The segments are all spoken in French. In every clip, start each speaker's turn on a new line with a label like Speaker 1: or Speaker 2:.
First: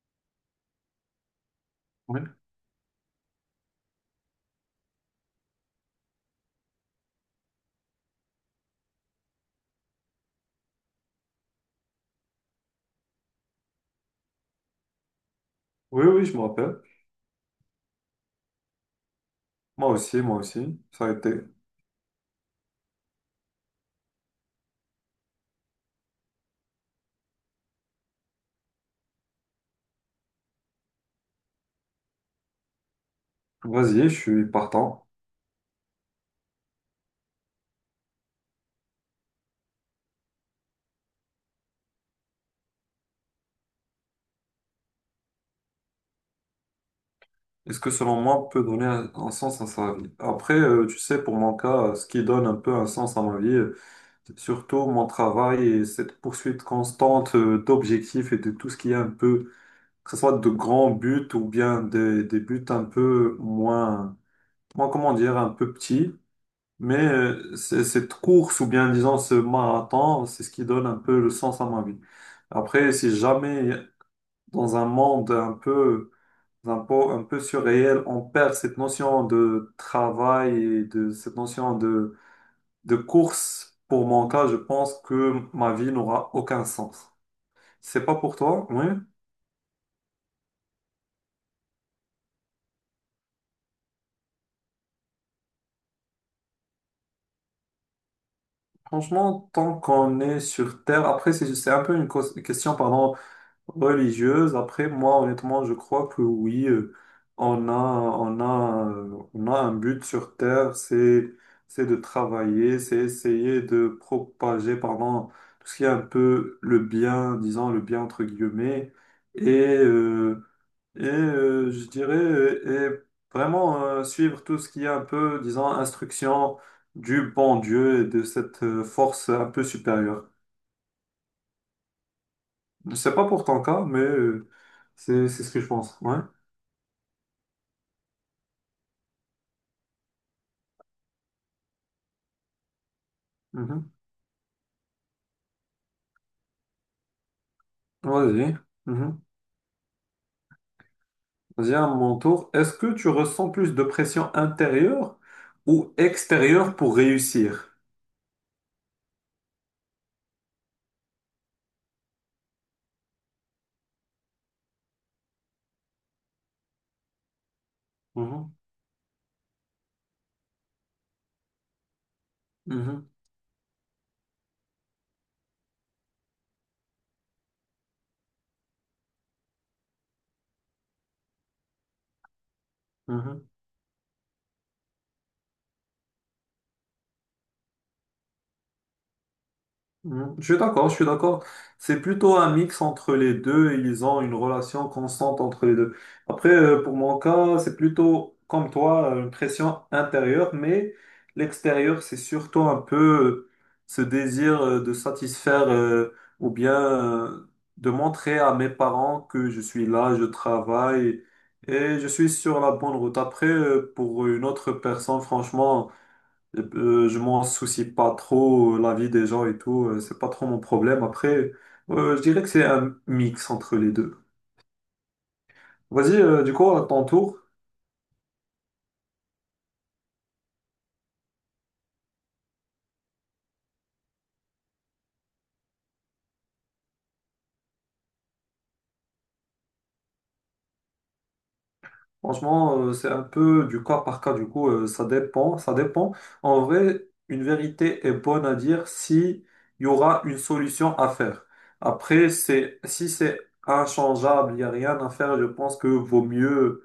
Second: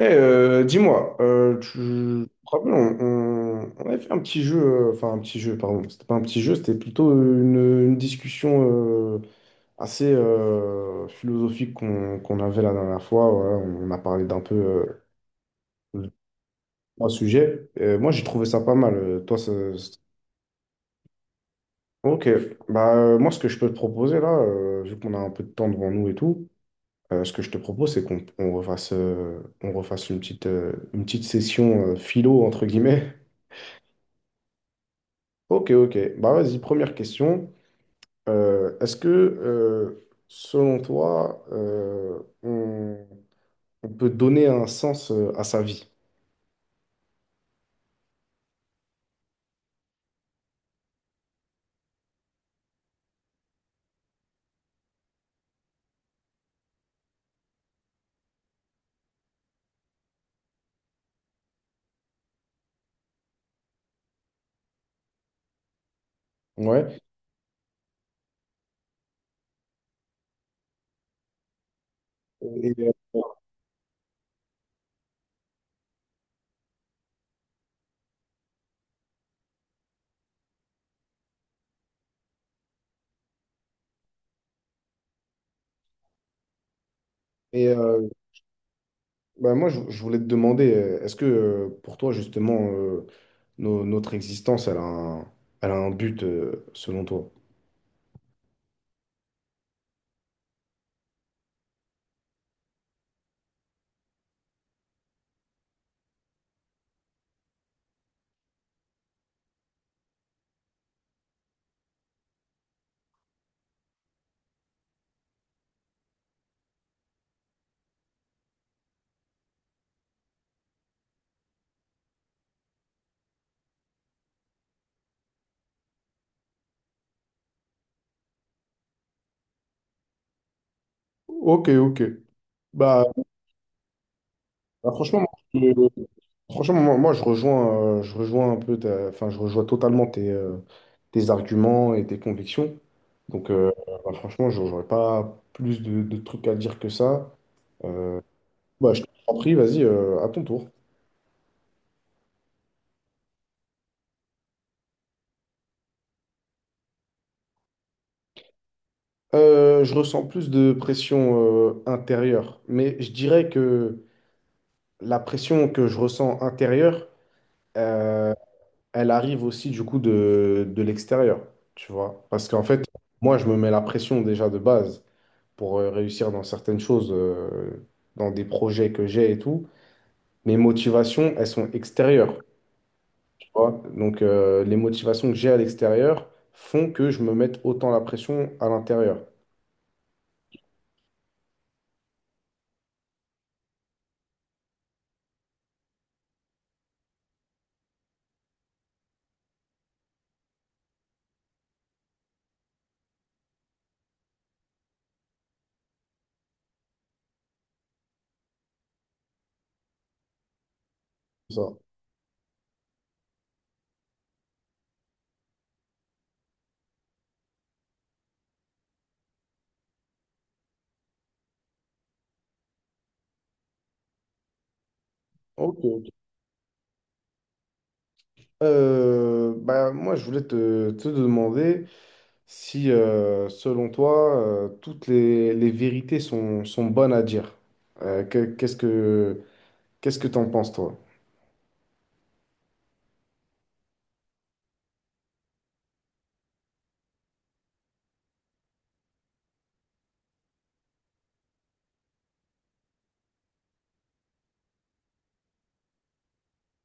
Speaker 1: Eh, dis-moi, tu je
Speaker 2: Oui,
Speaker 1: me rappelle, on avait fait un petit jeu, enfin un petit jeu, pardon, c'était pas un petit jeu, c'était plutôt une discussion assez philosophique qu'on avait la dernière fois. Voilà. On a parlé d'un peu
Speaker 2: oui,
Speaker 1: de
Speaker 2: oui, je me rappelle.
Speaker 1: trois sujets. Et moi, j'ai trouvé ça pas mal. Toi.
Speaker 2: Moi aussi, moi aussi. Ça a été.
Speaker 1: Ok, bah moi, ce que je peux te proposer là, vu qu'on a un peu de temps devant nous et tout, ce que je te propose, c'est qu'on refasse une petite session philo entre guillemets.
Speaker 2: Vas-y, je suis partant.
Speaker 1: Ok, ok. Bah vas-y, première question. Est-ce que, selon toi, on peut donner un sens à sa vie?
Speaker 2: Est-ce que selon moi, on peut donner un sens à sa vie? Après, tu sais, pour mon cas, ce qui donne un peu un sens à ma vie, c'est surtout mon travail et cette poursuite constante d'objectifs et de tout ce qui est un peu, que ce soit de grands buts ou bien des buts un peu moins, moins, comment dire, un peu petits. Mais
Speaker 1: Ouais.
Speaker 2: cette course ou bien disons ce marathon, c'est ce qui donne un peu le sens à ma vie.
Speaker 1: Et, euh,
Speaker 2: Après, si jamais dans un monde un peu, un peu, un peu surréel, on perd cette notion de travail et de cette notion de course. Pour mon cas, je pense que ma vie n'aura aucun sens.
Speaker 1: et,
Speaker 2: C'est
Speaker 1: euh,
Speaker 2: pas pour toi, oui.
Speaker 1: Bah, moi, je voulais te demander, est-ce que pour toi, justement, notre existence, elle a un but, selon toi?
Speaker 2: Franchement, tant qu'on est sur Terre, après, c'est un peu une question, pardon, religieuse. Après, moi, honnêtement, je crois que oui, on a un but sur Terre, c'est de travailler, c'est essayer de propager, pardon, tout ce qui est un peu le bien, disons le bien entre guillemets, et, euh, je dirais, et vraiment suivre tout ce qui est un peu, disons, instruction du bon Dieu et de cette force un peu supérieure.
Speaker 1: Ok, ok.
Speaker 2: Je
Speaker 1: Bah,
Speaker 2: sais pas pour ton cas, mais
Speaker 1: bah, franchement, moi,
Speaker 2: c'est ce que je pense. Ouais.
Speaker 1: je- franchement, moi, je rejoins, enfin, je rejoins totalement tes arguments et tes convictions. Donc,
Speaker 2: Mhm.
Speaker 1: bah, franchement, j'aurais pas plus de trucs à dire que ça. Euh,
Speaker 2: Ouais, vas-y.
Speaker 1: bah, je
Speaker 2: Mhm.
Speaker 1: t'en prie, vas-y, à ton tour.
Speaker 2: Vas-y, à mon tour. Est-ce que tu ressens plus de pression intérieure ou extérieure pour réussir?
Speaker 1: Je ressens plus de pression intérieure, mais je dirais que la pression que je ressens intérieure, euh,
Speaker 2: Mhm.
Speaker 1: elle arrive aussi du coup de l'extérieur, tu vois. Parce qu'en fait,
Speaker 2: Mhm.
Speaker 1: moi, je me mets la pression déjà de base pour réussir dans certaines choses, dans des projets que j'ai et tout. Mes motivations, elles sont extérieures.
Speaker 2: Mhm.
Speaker 1: Vois. Donc, les motivations que j'ai à l'extérieur font que je me mette autant la pression à l'intérieur.
Speaker 2: Mhm. Je suis d'accord, je suis d'accord. C'est plutôt un mix entre les deux et ils ont une relation constante entre les deux. Après, pour mon cas, c'est plutôt comme toi, une pression intérieure, mais l'extérieur, c'est surtout un peu ce désir de satisfaire ou bien de montrer à mes parents que je suis là, je travaille
Speaker 1: Ça.
Speaker 2: et je suis sur la bonne route. Après, pour une autre personne, franchement… je m'en soucie pas trop, la vie des gens et tout, c'est pas trop mon problème. Après, je dirais que c'est un mix entre les deux.
Speaker 1: Ok, ok.
Speaker 2: Vas-y, du coup, à ton tour.
Speaker 1: Bah, moi, je voulais te demander si, selon toi, toutes les vérités sont bonnes à dire. Euh, que- qu'est-ce que, qu'est-ce que t'en penses, toi?
Speaker 2: Franchement, c'est un peu du cas par cas, du coup, ça dépend, ça dépend. En vrai, une vérité est bonne à dire si il y aura une solution à faire. Après, c'est, si c'est inchangeable, il n'y a rien à faire, je pense que vaut mieux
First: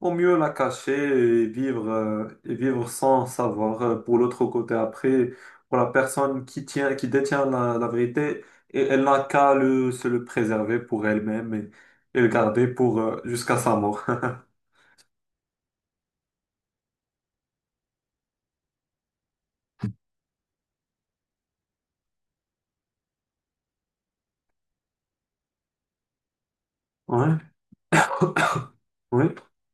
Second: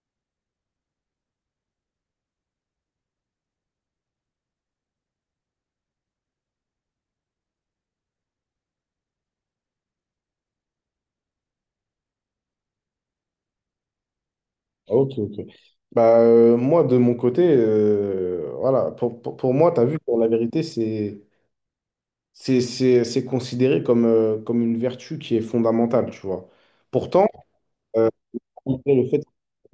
Speaker 2: au mieux la cacher et vivre sans savoir pour l'autre côté. Après, pour la personne qui tient, qui détient la vérité, et elle n'a qu'à le, se le préserver pour elle-même et le garder pour, jusqu'à sa mort.
Speaker 1: Ok, ok. Bah, moi, de mon côté, voilà, pour moi, tu as vu que la vérité, c'est considéré comme, comme une vertu qui est fondamentale, tu vois. Pourtant,
Speaker 2: Ouais,
Speaker 1: euh, malgré le fait
Speaker 2: oui.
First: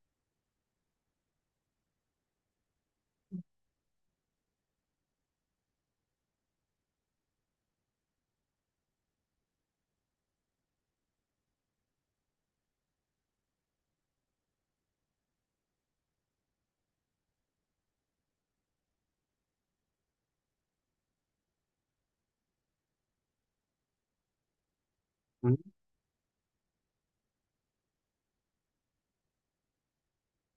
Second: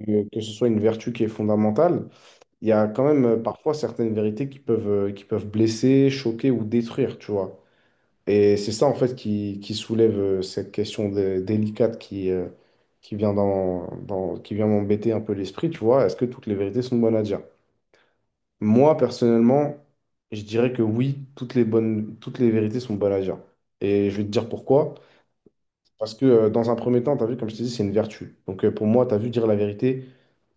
Speaker 1: que ce soit une vertu qui est fondamentale, il y a quand même parfois certaines vérités qui peuvent blesser, choquer ou détruire, tu vois. Et c'est ça, en fait, qui soulève cette question délicate qui vient qui vient m'embêter un peu l'esprit, tu vois. Est-ce que toutes les vérités sont bonnes à dire? Moi, personnellement, je dirais que oui, toutes les vérités sont bonnes à dire. Et je vais te dire pourquoi.
Speaker 2: Oui,
Speaker 1: Parce que dans un premier temps, tu as vu, comme je t'ai dit, c'est une vertu. Donc pour moi, tu as vu dire la vérité.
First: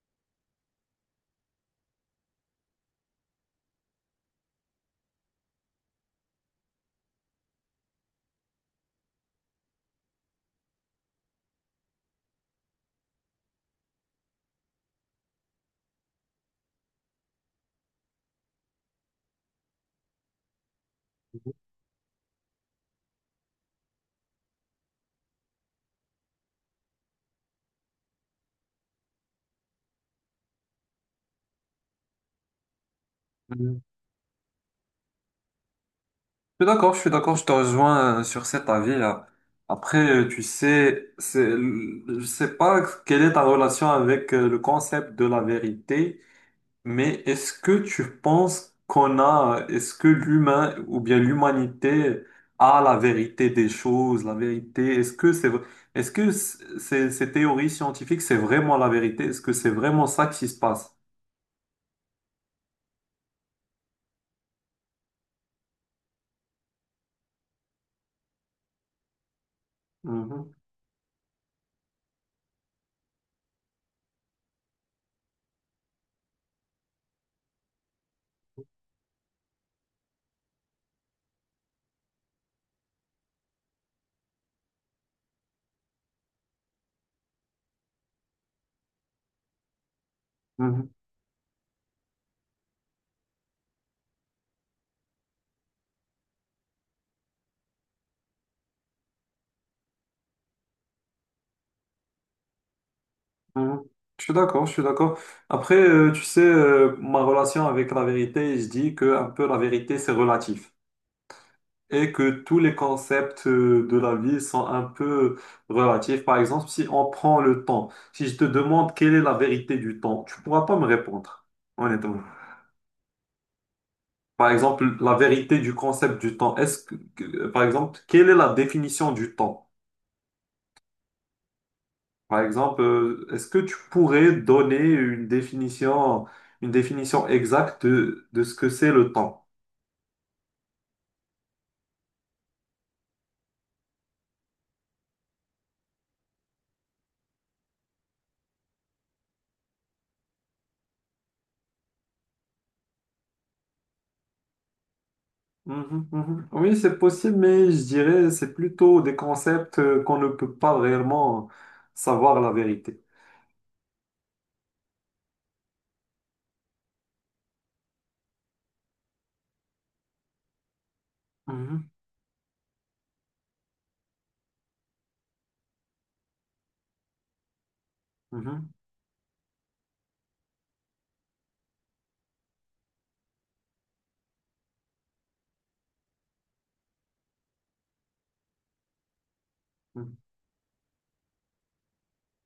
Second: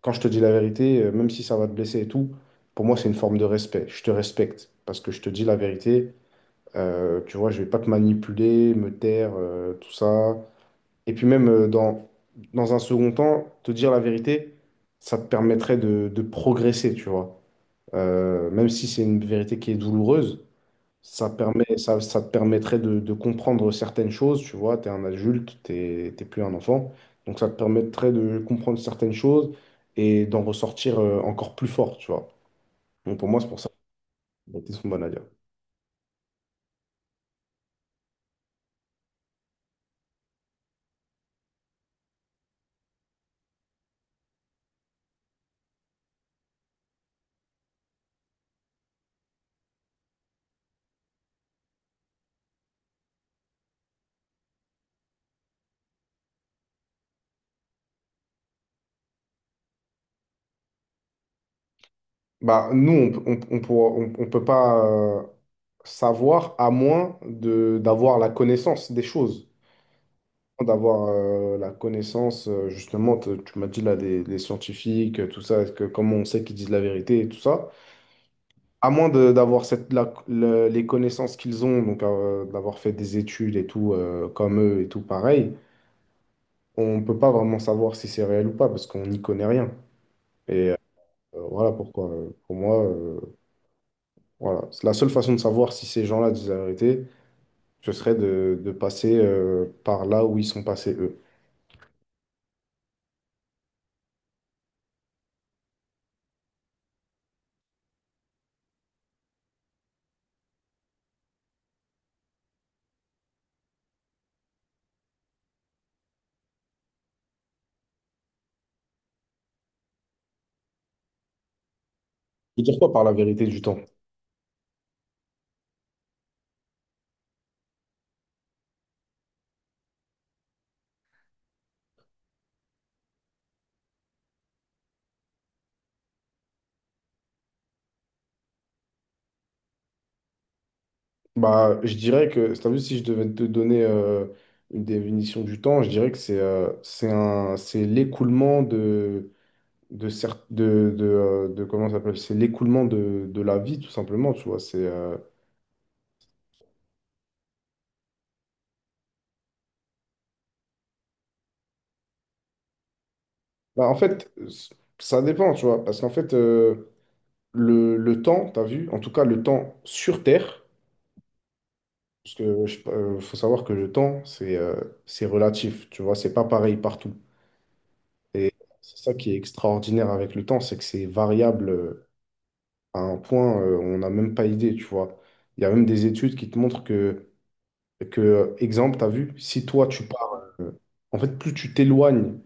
Speaker 1: Quand je te dis la vérité, même si ça va te blesser et tout, pour moi, c'est une forme de respect. Je te respecte parce que je te dis la vérité. Tu vois, je vais pas te manipuler, me taire, tout ça. Et puis même dans un second temps, te dire la vérité, ça te permettrait de progresser, tu vois. Même si c'est une vérité qui est douloureuse, ça te permettrait de comprendre certaines choses, tu vois, tu es un adulte, t'es plus un enfant, donc ça te permettrait de comprendre certaines choses et d'en ressortir encore plus fort, tu vois. Donc pour moi, c'est pour ça
Speaker 2: oui.
Speaker 1: que les sont bonnes à dire.
Speaker 2: Je suis d'accord, je suis d'accord, je te rejoins sur cet avis-là. Après, tu sais, c'est, je sais pas quelle est ta relation avec le concept de la vérité. Mais est-ce que tu penses qu'on a, est-ce que l'humain ou bien l'humanité a la vérité des choses, la vérité, est-ce que c'est, est-ce que ces, ces théories scientifiques, c'est vraiment la vérité? Est-ce que c'est vraiment ça qui se passe?
Speaker 1: Bah, nous, on, peut- on, pourra- on peut pas euh, savoir à moins d'avoir la connaissance des choses,
Speaker 2: Mhm,
Speaker 1: d'avoir la connaissance, justement, tu m'as dit là, des scientifiques, tout ça, comment on sait qu'ils disent la vérité et tout ça. À moins d'avoir les connaissances qu'ils ont, donc d'avoir fait des études et tout, comme eux et tout pareil, on ne peut pas vraiment savoir si c'est réel ou pas parce qu'on n'y connaît rien. Et
Speaker 2: mhm,
Speaker 1: voilà pourquoi, pour moi, voilà. C'est La seule façon de savoir si ces gens-là disent la vérité, ce serait de passer par là où ils sont passés eux.
Speaker 2: mhm. Je suis d'accord, je suis d'accord. Après, tu sais, ma relation avec la vérité, je dis que un peu la vérité, c'est relatif, et que tous les concepts de la vie sont un peu relatifs. Par exemple, si on prend le temps, si je te demande quelle est la vérité du temps, tu pourras pas me répondre, honnêtement.
Speaker 1: Je veux dire quoi par la vérité du temps?
Speaker 2: Par exemple, la vérité du concept du temps, est-ce que, par exemple, quelle est la définition du temps? Par exemple, est-ce que tu pourrais donner une définition exacte de ce que c'est le temps?
Speaker 1: Bah, je dirais que, t'as vu, si je devais te donner une définition du temps, je dirais que c'est c'est l'écoulement de, cer- de- comment ça s'appelle? C'est l'écoulement de la vie, tout simplement, tu vois. C'est, euh,
Speaker 2: Mhm, mhm. Oui, c'est possible, mais je dirais c'est plutôt des concepts qu'on ne peut pas réellement savoir la vérité.
Speaker 1: bah, en fait, ça dépend, tu vois. Parce qu'en fait, le temps, tu as vu, en tout cas, le temps sur Terre,
Speaker 2: Mhm,
Speaker 1: parce que faut savoir que le temps, c'est relatif, tu vois. C'est pas pareil partout. Et
Speaker 2: mhm,
Speaker 1: c'est ça qui est extraordinaire avec le temps, c'est que c'est variable à un point, on n'a même pas idée, tu vois. Il y a même des études qui te montrent que exemple, tu as vu, si toi tu
Speaker 2: mhm,
Speaker 1: pars, en fait, plus tu t'éloignes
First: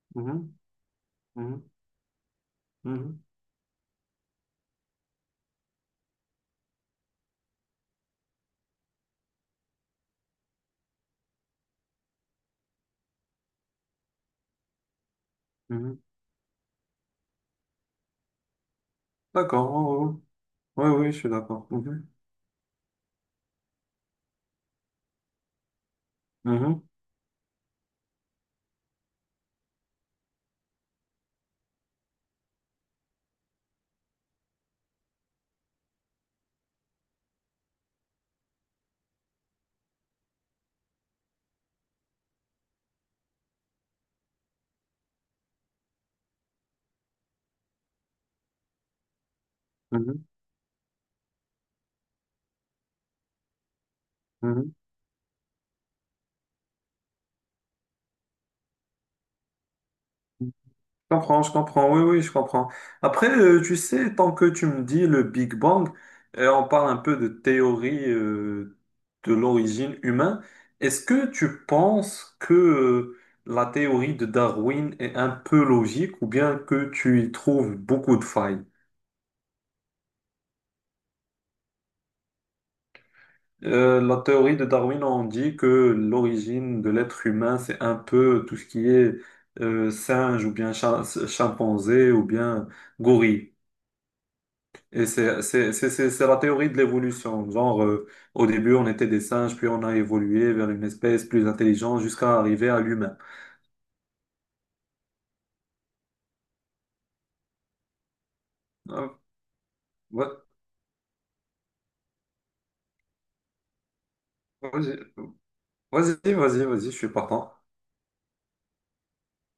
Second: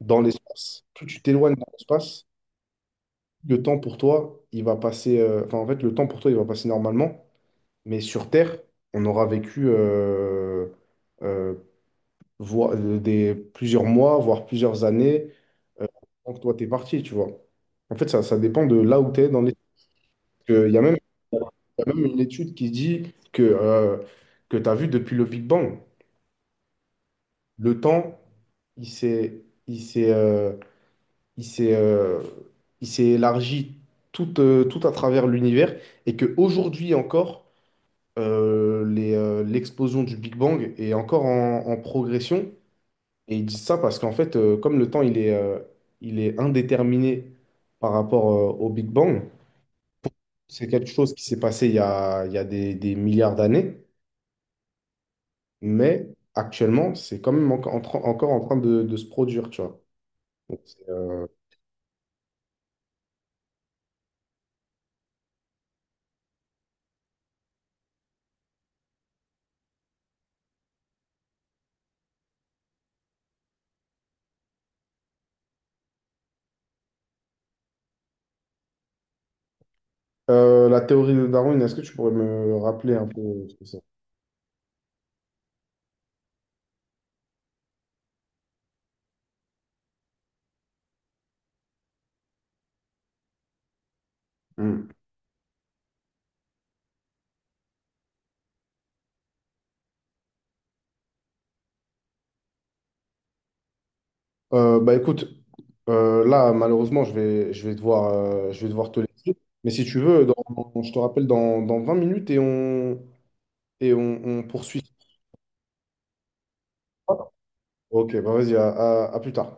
Speaker 1: dans
Speaker 2: mhm,
Speaker 1: plus tu t'éloignes
Speaker 2: mhm,
Speaker 1: dans l'espace,
Speaker 2: mhm,
Speaker 1: le temps pour toi, il va passer, enfin, en fait, le temps pour toi, il va passer normalement, mais sur Terre, on aura vécu euh, plusieurs mois, voire plusieurs années, euh,
Speaker 2: mhm.
Speaker 1: avant que toi, t'es parti, tu vois. En fait, ça dépend de là où tu es dans les...
Speaker 2: D'accord. Oui,
Speaker 1: Il y a
Speaker 2: oui,
Speaker 1: même,
Speaker 2: oui, je suis d'accord.
Speaker 1: il y a même
Speaker 2: Mhm,
Speaker 1: une étude qui dit que tu as vu depuis le Big Bang.
Speaker 2: mhm,
Speaker 1: Le temps, il s'est, il s'est, euh, il s'est, euh, il s'est élargi tout à travers l'univers et que aujourd'hui encore, l'explosion du Big Bang est encore en progression. Et ils disent ça parce qu'en fait, comme le temps, il est indéterminé par rapport, au Big Bang,
Speaker 2: mhm,
Speaker 1: c'est quelque chose qui s'est passé il y a des milliards d'années,
Speaker 2: mhm.
Speaker 1: mais actuellement, c'est quand même encore en train de se produire, tu vois. Donc,
Speaker 2: Je comprends, oui, oui, je comprends. Après, tu sais, tant que tu me dis le Big Bang, on parle un peu de théorie de l'origine humaine, est-ce que tu penses que la théorie de Darwin est un peu logique ou bien que tu y trouves beaucoup de failles?
Speaker 1: la théorie de Darwin, est-ce que tu pourrais me rappeler un peu ce que c'est?
Speaker 2: La théorie de Darwin, on dit que l'origine de l'être humain, c'est un peu tout ce qui est singe ou bien chimpanzé ou bien gorille.
Speaker 1: Hmm.
Speaker 2: Et c'est la théorie de l'évolution. Genre, au début, on était des singes, puis on a évolué vers une espèce plus intelligente jusqu'à arriver à l'humain.
Speaker 1: Bah écoute, là malheureusement je vais devoir te
Speaker 2: Euh,
Speaker 1: laisser. Mais si tu veux,
Speaker 2: ouais,
Speaker 1: je te rappelle dans 20 minutes et on poursuit.
Speaker 2: vas-y, vas-y, vas-y, vas-y, je suis partant.
Speaker 1: Ok, bah vas-y, à plus tard.